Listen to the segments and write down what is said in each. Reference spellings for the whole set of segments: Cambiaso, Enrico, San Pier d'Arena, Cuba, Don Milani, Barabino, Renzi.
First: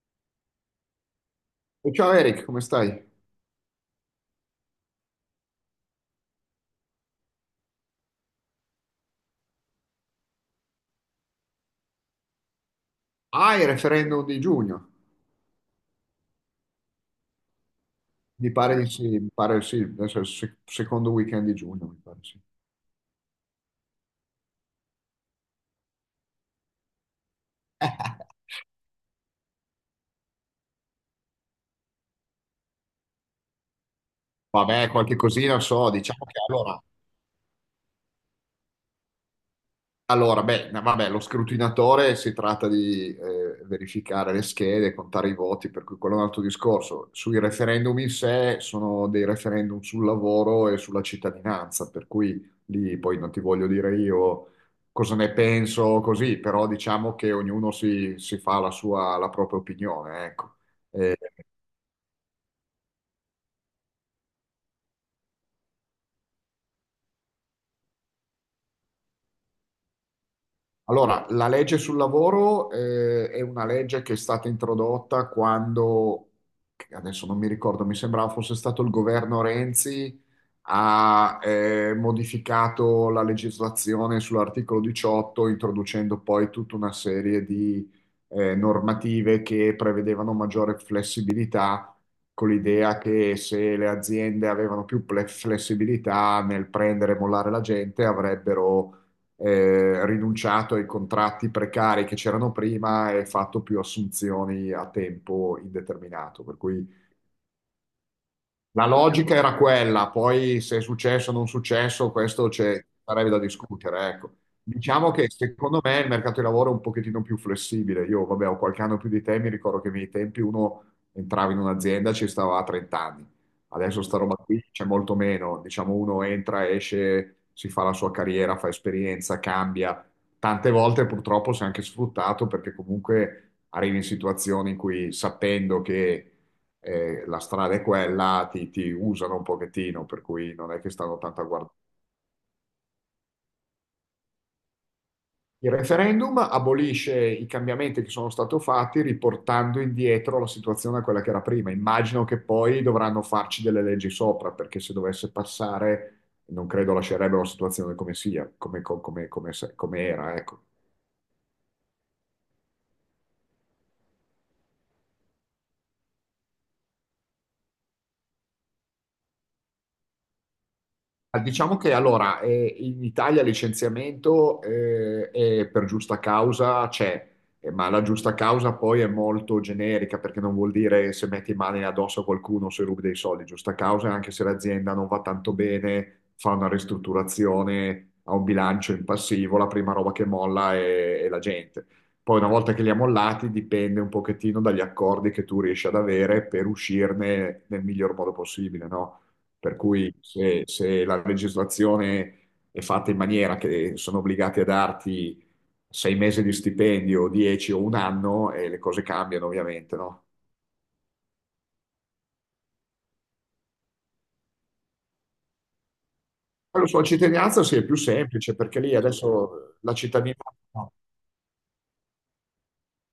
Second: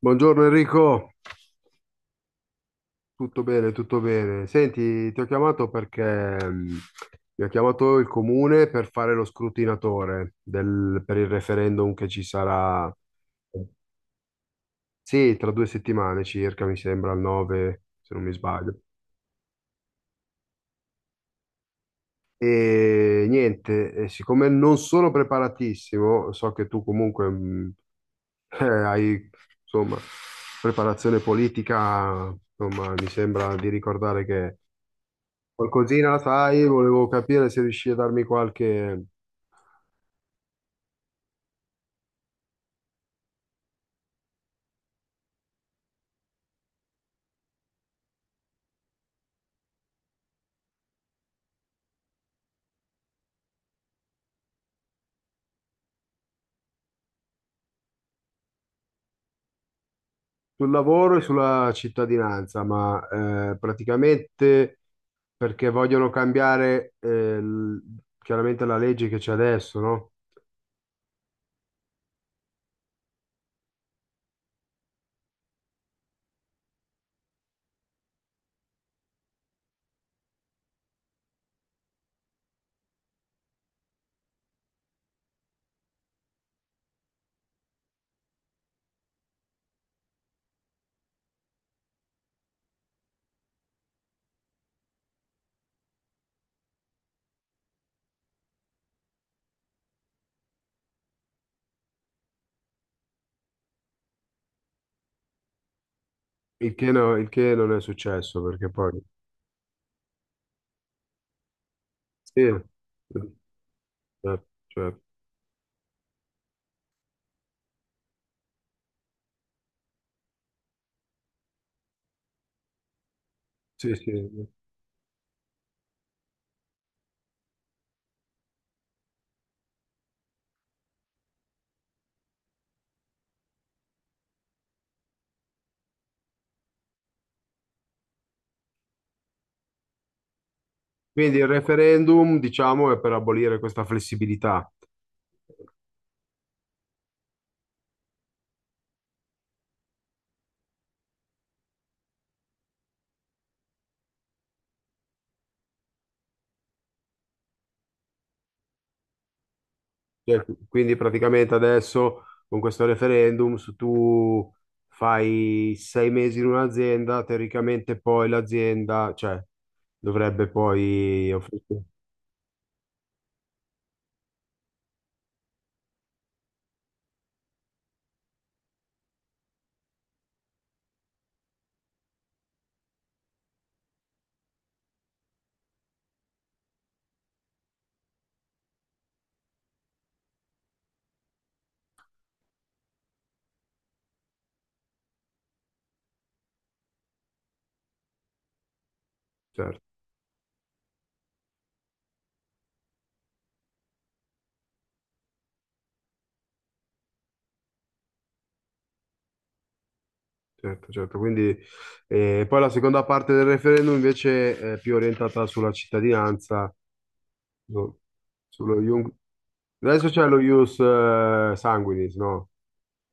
Buongiorno Enrico, E ciao Eric, come stai? tutto bene, tutto bene. Senti, ti ho chiamato perché mm, mi ha chiamato il comune per fare lo scrutinatore per il referendum che ci sarà, Ah, il referendum di giugno, sì, tra 2 settimane circa, mi sembra, al 9, se non mi mi pare sbaglio. di sì, mi pare sì, adesso è il secondo weekend di giugno, mi pare sì. E niente, e siccome non sono preparatissimo, so che tu comunque hai, insomma, preparazione politica, insomma, mi sembra di ricordare che. Vabbè, qualche cosina so, Qualcosina la diciamo che sai, allora, volevo capire se riesci a darmi qualche. allora, beh, no, vabbè, lo scrutinatore si tratta di verificare le schede, contare i voti, per cui quello è un altro discorso. Sui referendum in sé sono dei referendum sul lavoro e sulla cittadinanza, per cui lì poi non ti voglio dire io cosa ne penso così, però diciamo che ognuno si fa la sua, la propria opinione, ecco. Sul Eh, lavoro e sulla cittadinanza, ma praticamente perché vogliono cambiare chiaramente la legge che c'è adesso, no? allora, la legge sul lavoro è una legge che è stata introdotta quando, che adesso non mi ricordo, mi sembrava fosse stato il governo Renzi ha modificato la legislazione sull'articolo 18, introducendo poi tutta una serie di normative che prevedevano maggiore flessibilità, con l'idea che se le aziende avevano più flessibilità nel prendere e mollare la gente, avrebbero rinunciato ai contratti precari che c'erano prima e fatto più assunzioni a tempo indeterminato. Per Il cui che, no- il che non è successo, perché la poi. logica era quella, poi se è successo o non successo, Sì, questo c'è, sarebbe da discutere, ecco. cioè, Diciamo che secondo me il mercato di lavoro è un pochettino più flessibile. Io, vabbè, ho qualche anno più di te, mi ricordo che nei miei tempi uno entrava in un'azienda e ci stava a 30 anni. sì, Adesso sì. sta roba qui c'è molto meno. Diciamo, uno entra, esce, si fa la sua carriera, fa esperienza, cambia. Tante volte purtroppo si è anche sfruttato perché comunque arrivi in situazioni in cui sapendo che la strada è quella, ti usano un pochettino, per cui non è che stanno Quindi tanto a il guardare. referendum, diciamo, è per abolire questa flessibilità. Il referendum abolisce i cambiamenti che sono stati fatti riportando indietro la situazione a quella che era prima. Immagino che poi dovranno farci delle leggi sopra, perché se dovesse passare non credo lascerebbero la situazione come sia, come, come, come, come era, Cioè, ecco. quindi praticamente adesso con questo referendum, se tu fai 6 mesi in un'azienda, teoricamente poi l'azienda, cioè, dovrebbe poi Ah, offrire. diciamo che allora in Italia il licenziamento è per giusta causa c'è, ma la giusta causa poi è molto generica perché non vuol dire se metti mani addosso a qualcuno se rubi dei soldi. Giusta causa è anche se l'azienda non va tanto bene, fa una ristrutturazione, ha un bilancio in passivo, la prima roba che molla è la gente. Poi una volta che li ha mollati dipende un pochettino dagli accordi che tu riesci ad avere per uscirne nel miglior modo possibile, no? Per Certo, cui se la legislazione è fatta in maniera che sono obbligati a darti sei mesi di stipendio, dieci o un anno, e le cose cambiano ovviamente, no? certo, certo. Quindi, poi la seconda parte del referendum invece è più orientata sulla cittadinanza, Poi lo so, la cittadinanza sì, è più no? semplice Sullo perché lì iun- adesso la Adesso c'è lo cittadinanza, ius no. Sanguinis, no?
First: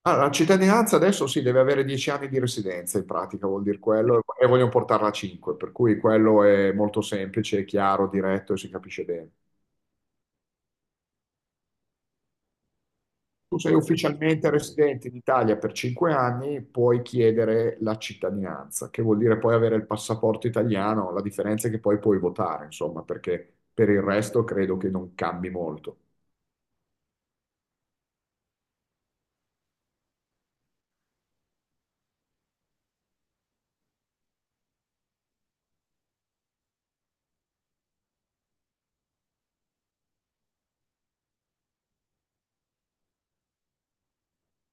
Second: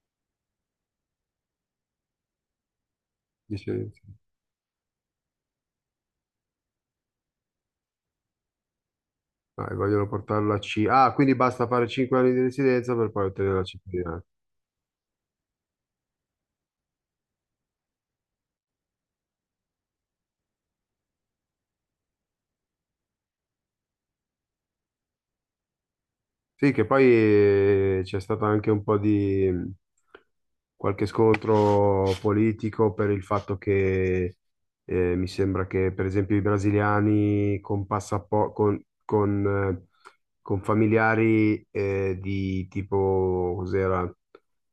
Ah, la cittadinanza adesso si deve avere dieci anni di residenza in pratica, vuol dire Dice, quello, e vogliono portarla a cinque, per cui quello è molto semplice, è chiaro, diretto e si capisce bene. ah, e vogliono portarlo a C. Ah, quindi basta fare 5 anni di residenza per poi ottenere Tu la sei cittadinanza. ufficialmente residente in Italia per cinque anni, puoi chiedere la cittadinanza, che vuol dire poi avere il passaporto italiano, la differenza è che poi puoi votare, insomma, perché per il resto credo che non cambi molto. Sì, che poi c'è stato anche un po' di qualche scontro politico per il fatto che mi sembra che, per esempio, i brasiliani con, passapo- con familiari di tipo, cos'era?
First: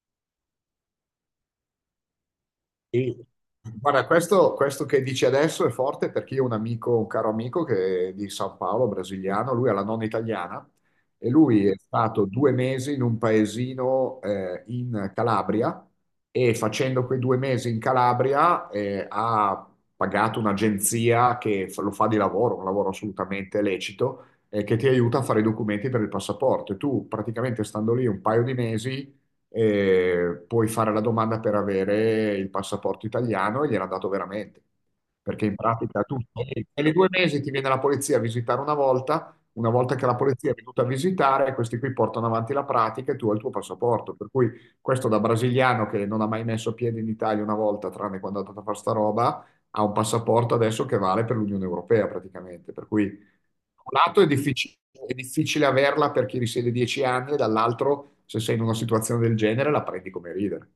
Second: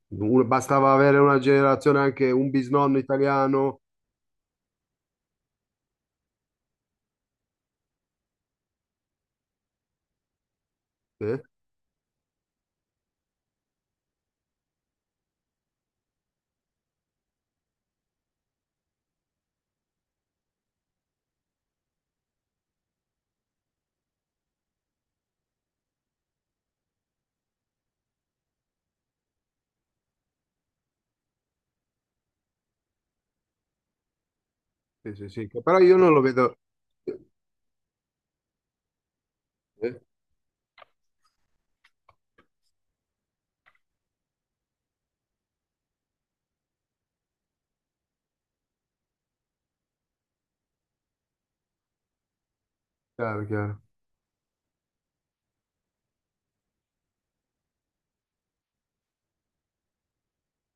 Bastava avere una generazione, anche un bisnonno Sì. italiano, Guarda, questo che dici adesso è forte perché io ho un amico, un caro amico che è di San Paolo, brasiliano, lui ha la nonna italiana e eh? lui è stato due mesi in un paesino in Calabria e facendo quei due mesi in Calabria ha pagato un'agenzia che lo fa di lavoro, un lavoro assolutamente lecito, che ti aiuta a fare i documenti per il passaporto. E tu praticamente stando lì un paio di mesi puoi fare la domanda per avere il passaporto italiano e gliel'ha dato veramente. Sì, sì, Perché sì. in Però io pratica non tu lo vedo. Ogni due mesi ti viene la polizia a visitare una Eh? volta che la polizia è venuta a visitare, questi qui portano avanti la pratica e tu hai il tuo passaporto. Per cui questo da brasiliano che non ha mai messo piede in Italia una volta, tranne quando è andato a fare sta roba, ha un passaporto adesso che vale per l'Unione Europea praticamente. Per cui Chiaro, chiaro. un lato è difficile averla per chi risiede dieci anni, e dall'altro, se sei in una situazione del genere, la prendi come ridere.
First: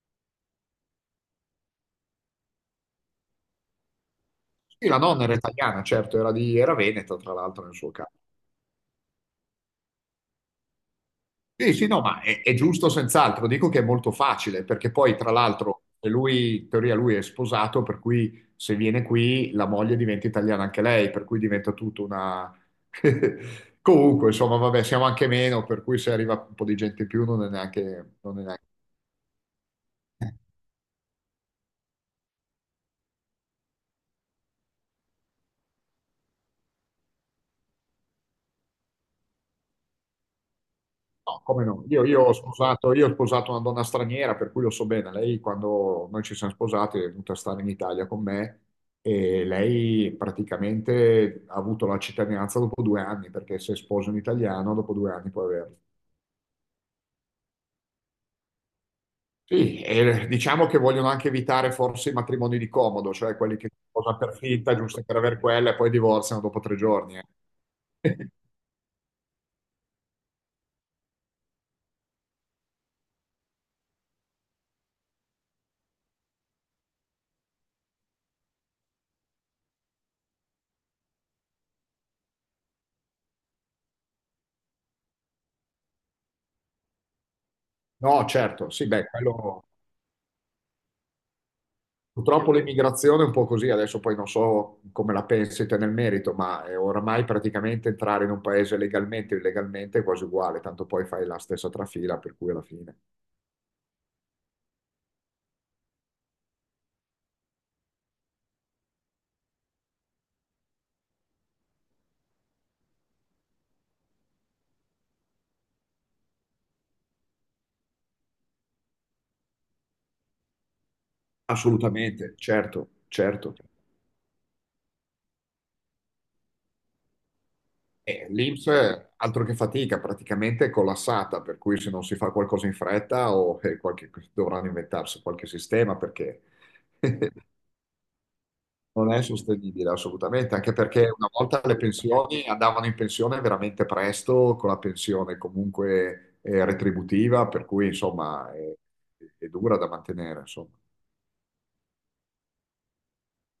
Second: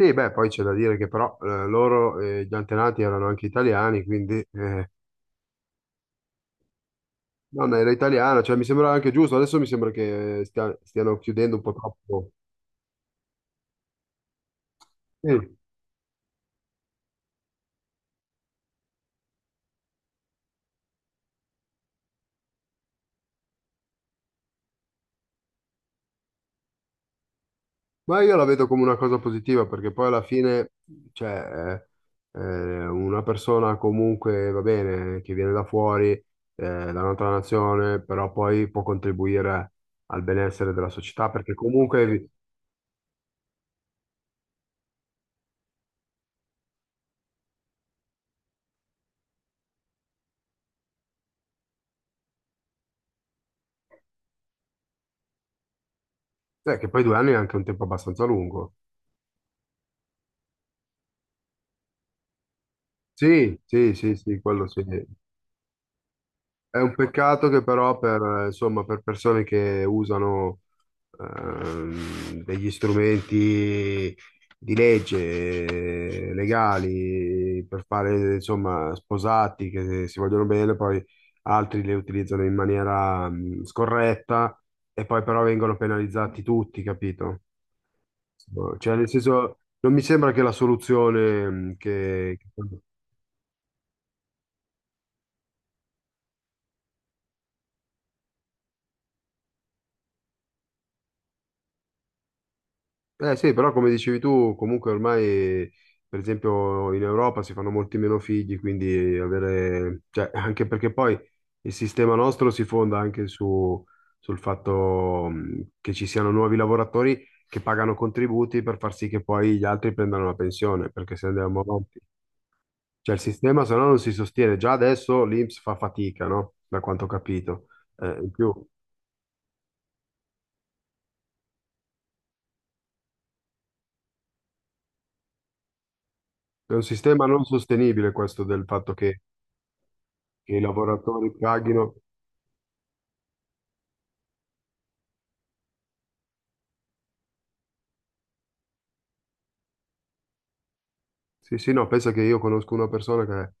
Sì, beh, poi c'è da dire che però loro, gli antenati erano anche italiani, quindi Sì, la nonna era italiana, certo, era di, era veneta, tra l'altro, nel nonna era suo caso. italiana, cioè mi sembra anche giusto, adesso mi sembra che stiano chiudendo un po' Sì, sì, no, ma troppo. è giusto senz'altro. Dico che è molto facile, perché poi, tra Sì. l'altro, lui, in teoria, lui è sposato, per cui se viene qui, la moglie diventa italiana anche lei, per cui diventa tutta una... Comunque, insomma, vabbè, siamo anche meno, per cui se arriva un po' di gente in più non è neanche... Ma io Non è la neanche vedo come una cosa positiva, perché poi alla fine, cioè, una persona comunque, va bene, che viene da fuori, da un'altra nazione, però poi può contribuire al benessere della società, no, perché come no? Io, io comunque, ho sposato, io ho sposato una donna straniera, per cui lo so bene. Lei, quando noi ci siamo sposati, è venuta a stare in Italia con me e lei praticamente ha avuto la cittadinanza dopo due anni, perché se sposi un italiano, dopo due anni puoi averla. Che poi 2 anni è anche un tempo abbastanza lungo. Sì, e diciamo che vogliono anche evitare forse i matrimoni di comodo, cioè quelli Sì, che si sì, sì, sposano per sì, quello finta, sì. giusto per avere quella, e poi divorziano dopo tre È un giorni. Peccato che però per insomma, per persone che usano degli strumenti di legge legali, per fare, insomma, sposati che si vogliono bene, poi altri le utilizzano in maniera scorretta e poi però vengono penalizzati tutti, capito? No, certo, sì, Cioè, beh, nel senso, quello non mi sembra che la soluzione che. purtroppo l'immigrazione è un po' così, adesso poi non so come la pensi te nel merito, ma è oramai praticamente entrare in un paese legalmente o illegalmente è quasi uguale, tanto poi fai la stessa trafila, per cui alla fine. Eh sì, però come dicevi tu, comunque ormai, per esempio, in Europa si fanno molti meno figli, quindi avere, cioè, anche perché poi il sistema nostro si fonda anche sul fatto che ci siano nuovi lavoratori che pagano contributi per far sì che poi gli altri prendano la pensione, perché se andiamo avanti, Assolutamente, certo, cioè il certo. sistema se no non si sostiene. Già adesso l'INPS fa fatica, no? Da quanto ho capito. E In più, l'INPS, altro che fatica, praticamente è collassata, per cui se non si fa qualcosa in fretta o dovranno inventarsi qualche sistema perché è un sistema non sostenibile questo del fatto non che è sostenibile assolutamente, che i anche perché una lavoratori volta le paghino. pensioni andavano in pensione veramente presto, con la pensione comunque retributiva, per cui insomma è dura da mantenere, insomma. Sì, sì, no, pensa che io conosco una persona che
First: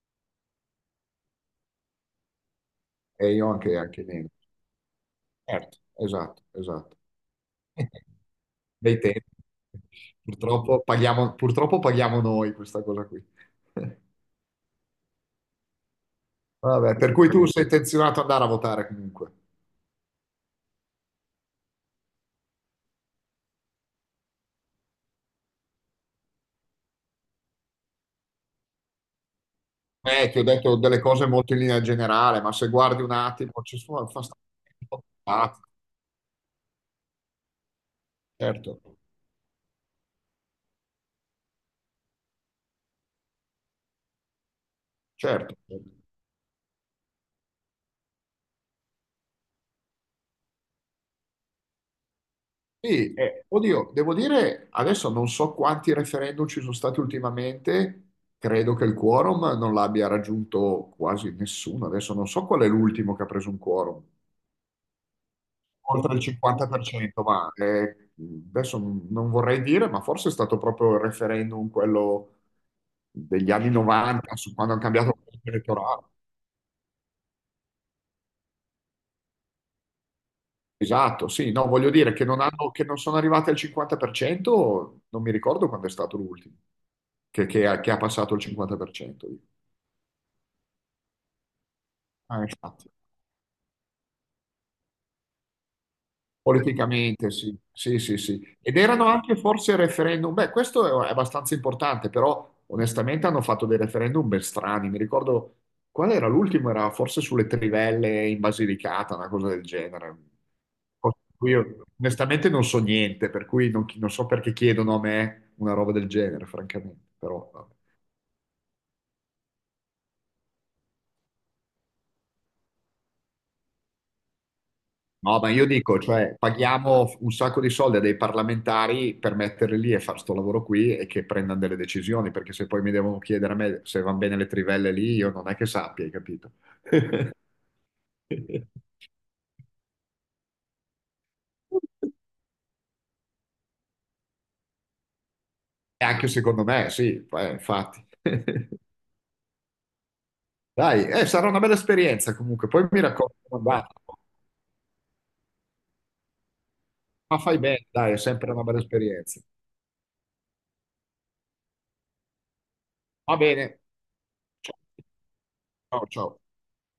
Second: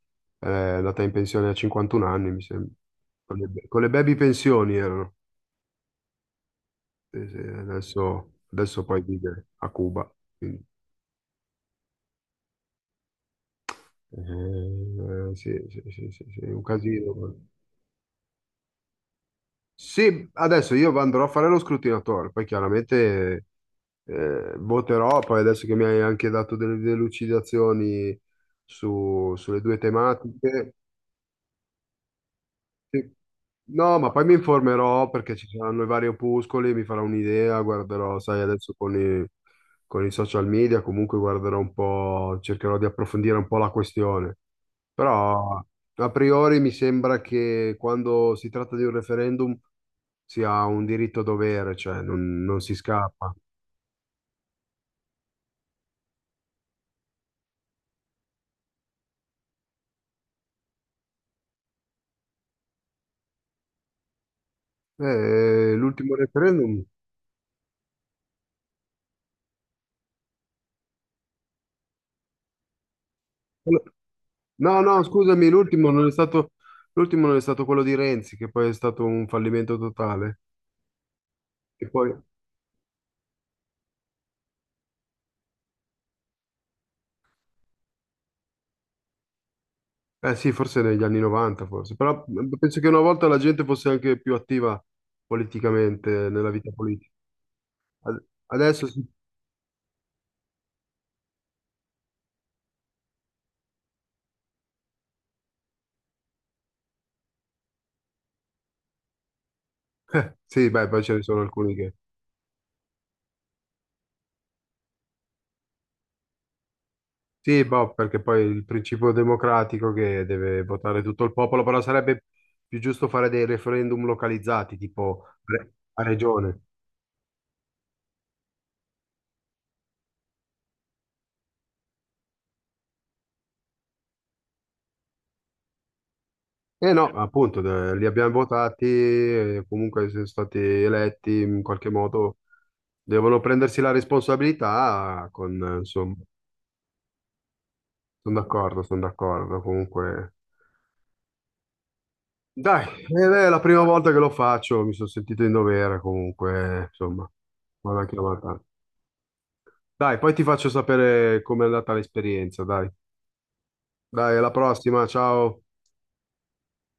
è andata in pensione a 51 anni, mi sembra. E Con io le, anche, con le anche baby meno. pensioni erano. Certo, esatto, esatto. Sì, sì, adesso Dei poi tempi. vive a Cuba. Quindi Purtroppo paghiamo noi questa cosa qui. Sì, sì, sì, sì, sì, è un Vabbè, per casino. cui tu sei intenzionato ad andare a votare comunque. Sì, adesso io andrò a fare lo scrutinatore, poi chiaramente voterò, poi adesso che mi hai anche dato delle delucidazioni sulle due Ti ho tematiche. detto delle cose molto in linea generale, ma se guardi un Sì. attimo, ci No, sono ma fa poi mi sta- informerò perché ci Ah, saranno i vari opuscoli, mi farò un'idea, guarderò, sai, adesso certo, con i social media, comunque guarderò un po', cercherò di approfondire un po' la questione. certo. Però a priori mi sembra che quando si tratta di un referendum sia un diritto-dovere, cioè non si Sì, scappa. Oddio, devo dire, adesso non so quanti referendum ci sono stati ultimamente, credo che il quorum non l'abbia raggiunto quasi nessuno, adesso non so qual è l'ultimo che ha preso un quorum, L'ultimo oltre il referendum. 50%, ma adesso non vorrei dire, ma forse è stato proprio il referendum quello degli anni 90, su quando No, hanno no, cambiato la scusami, legge l'ultimo elettorale. non è stato, l'ultimo non è stato quello di Renzi, che poi è stato un fallimento totale. Esatto, sì, no, E voglio poi. dire che non sono arrivati al 50%, non mi ricordo quando è stato l'ultimo, che ha passato il 50%. Eh sì, forse negli anni 90, forse, però Ah, penso che infatti. una volta la gente fosse anche più attiva politicamente nella vita politica. Politicamente, sì, sì, sì, sì. Ed Adesso erano sì. anche forse referendum, beh, questo è abbastanza importante, però onestamente hanno fatto dei referendum ben strani. Mi ricordo, qual era l'ultimo? Era forse sulle trivelle in Basilicata, una cosa del genere. Sì, beh, poi ce Cosa ne di sono cui alcuni io che. onestamente non so niente, per cui non, non so perché chiedono a me una roba del genere, francamente, però... Sì, no. boh, perché poi il principio democratico che deve votare tutto il popolo, però sarebbe più giusto fare dei referendum localizzati, tipo No, ma io dico, a cioè, regione. paghiamo un sacco di soldi a dei parlamentari per metterli lì e fare sto lavoro qui e che prendano delle decisioni, perché se poi mi devono chiedere a me se vanno bene le trivelle lì, io non è che sappia, hai capito? E no, appunto, li abbiamo votati, comunque sono stati eletti in qualche modo, devono prendersi la responsabilità con E insomma. anche secondo me, sì, infatti. Sono d'accordo, sono d'accordo. Comunque, Dai, sarà una bella esperienza comunque, dai, poi mi ed racconti è la come è prima andata. volta che lo faccio, mi sono sentito in dovere comunque, insomma, Ma fai bene, vado dai, anche è la sempre volta. una bella esperienza. Dai, poi ti faccio sapere com'è andata l'esperienza, dai. Va bene. Dai, alla Ciao, prossima, ciao. ciao. Ciao.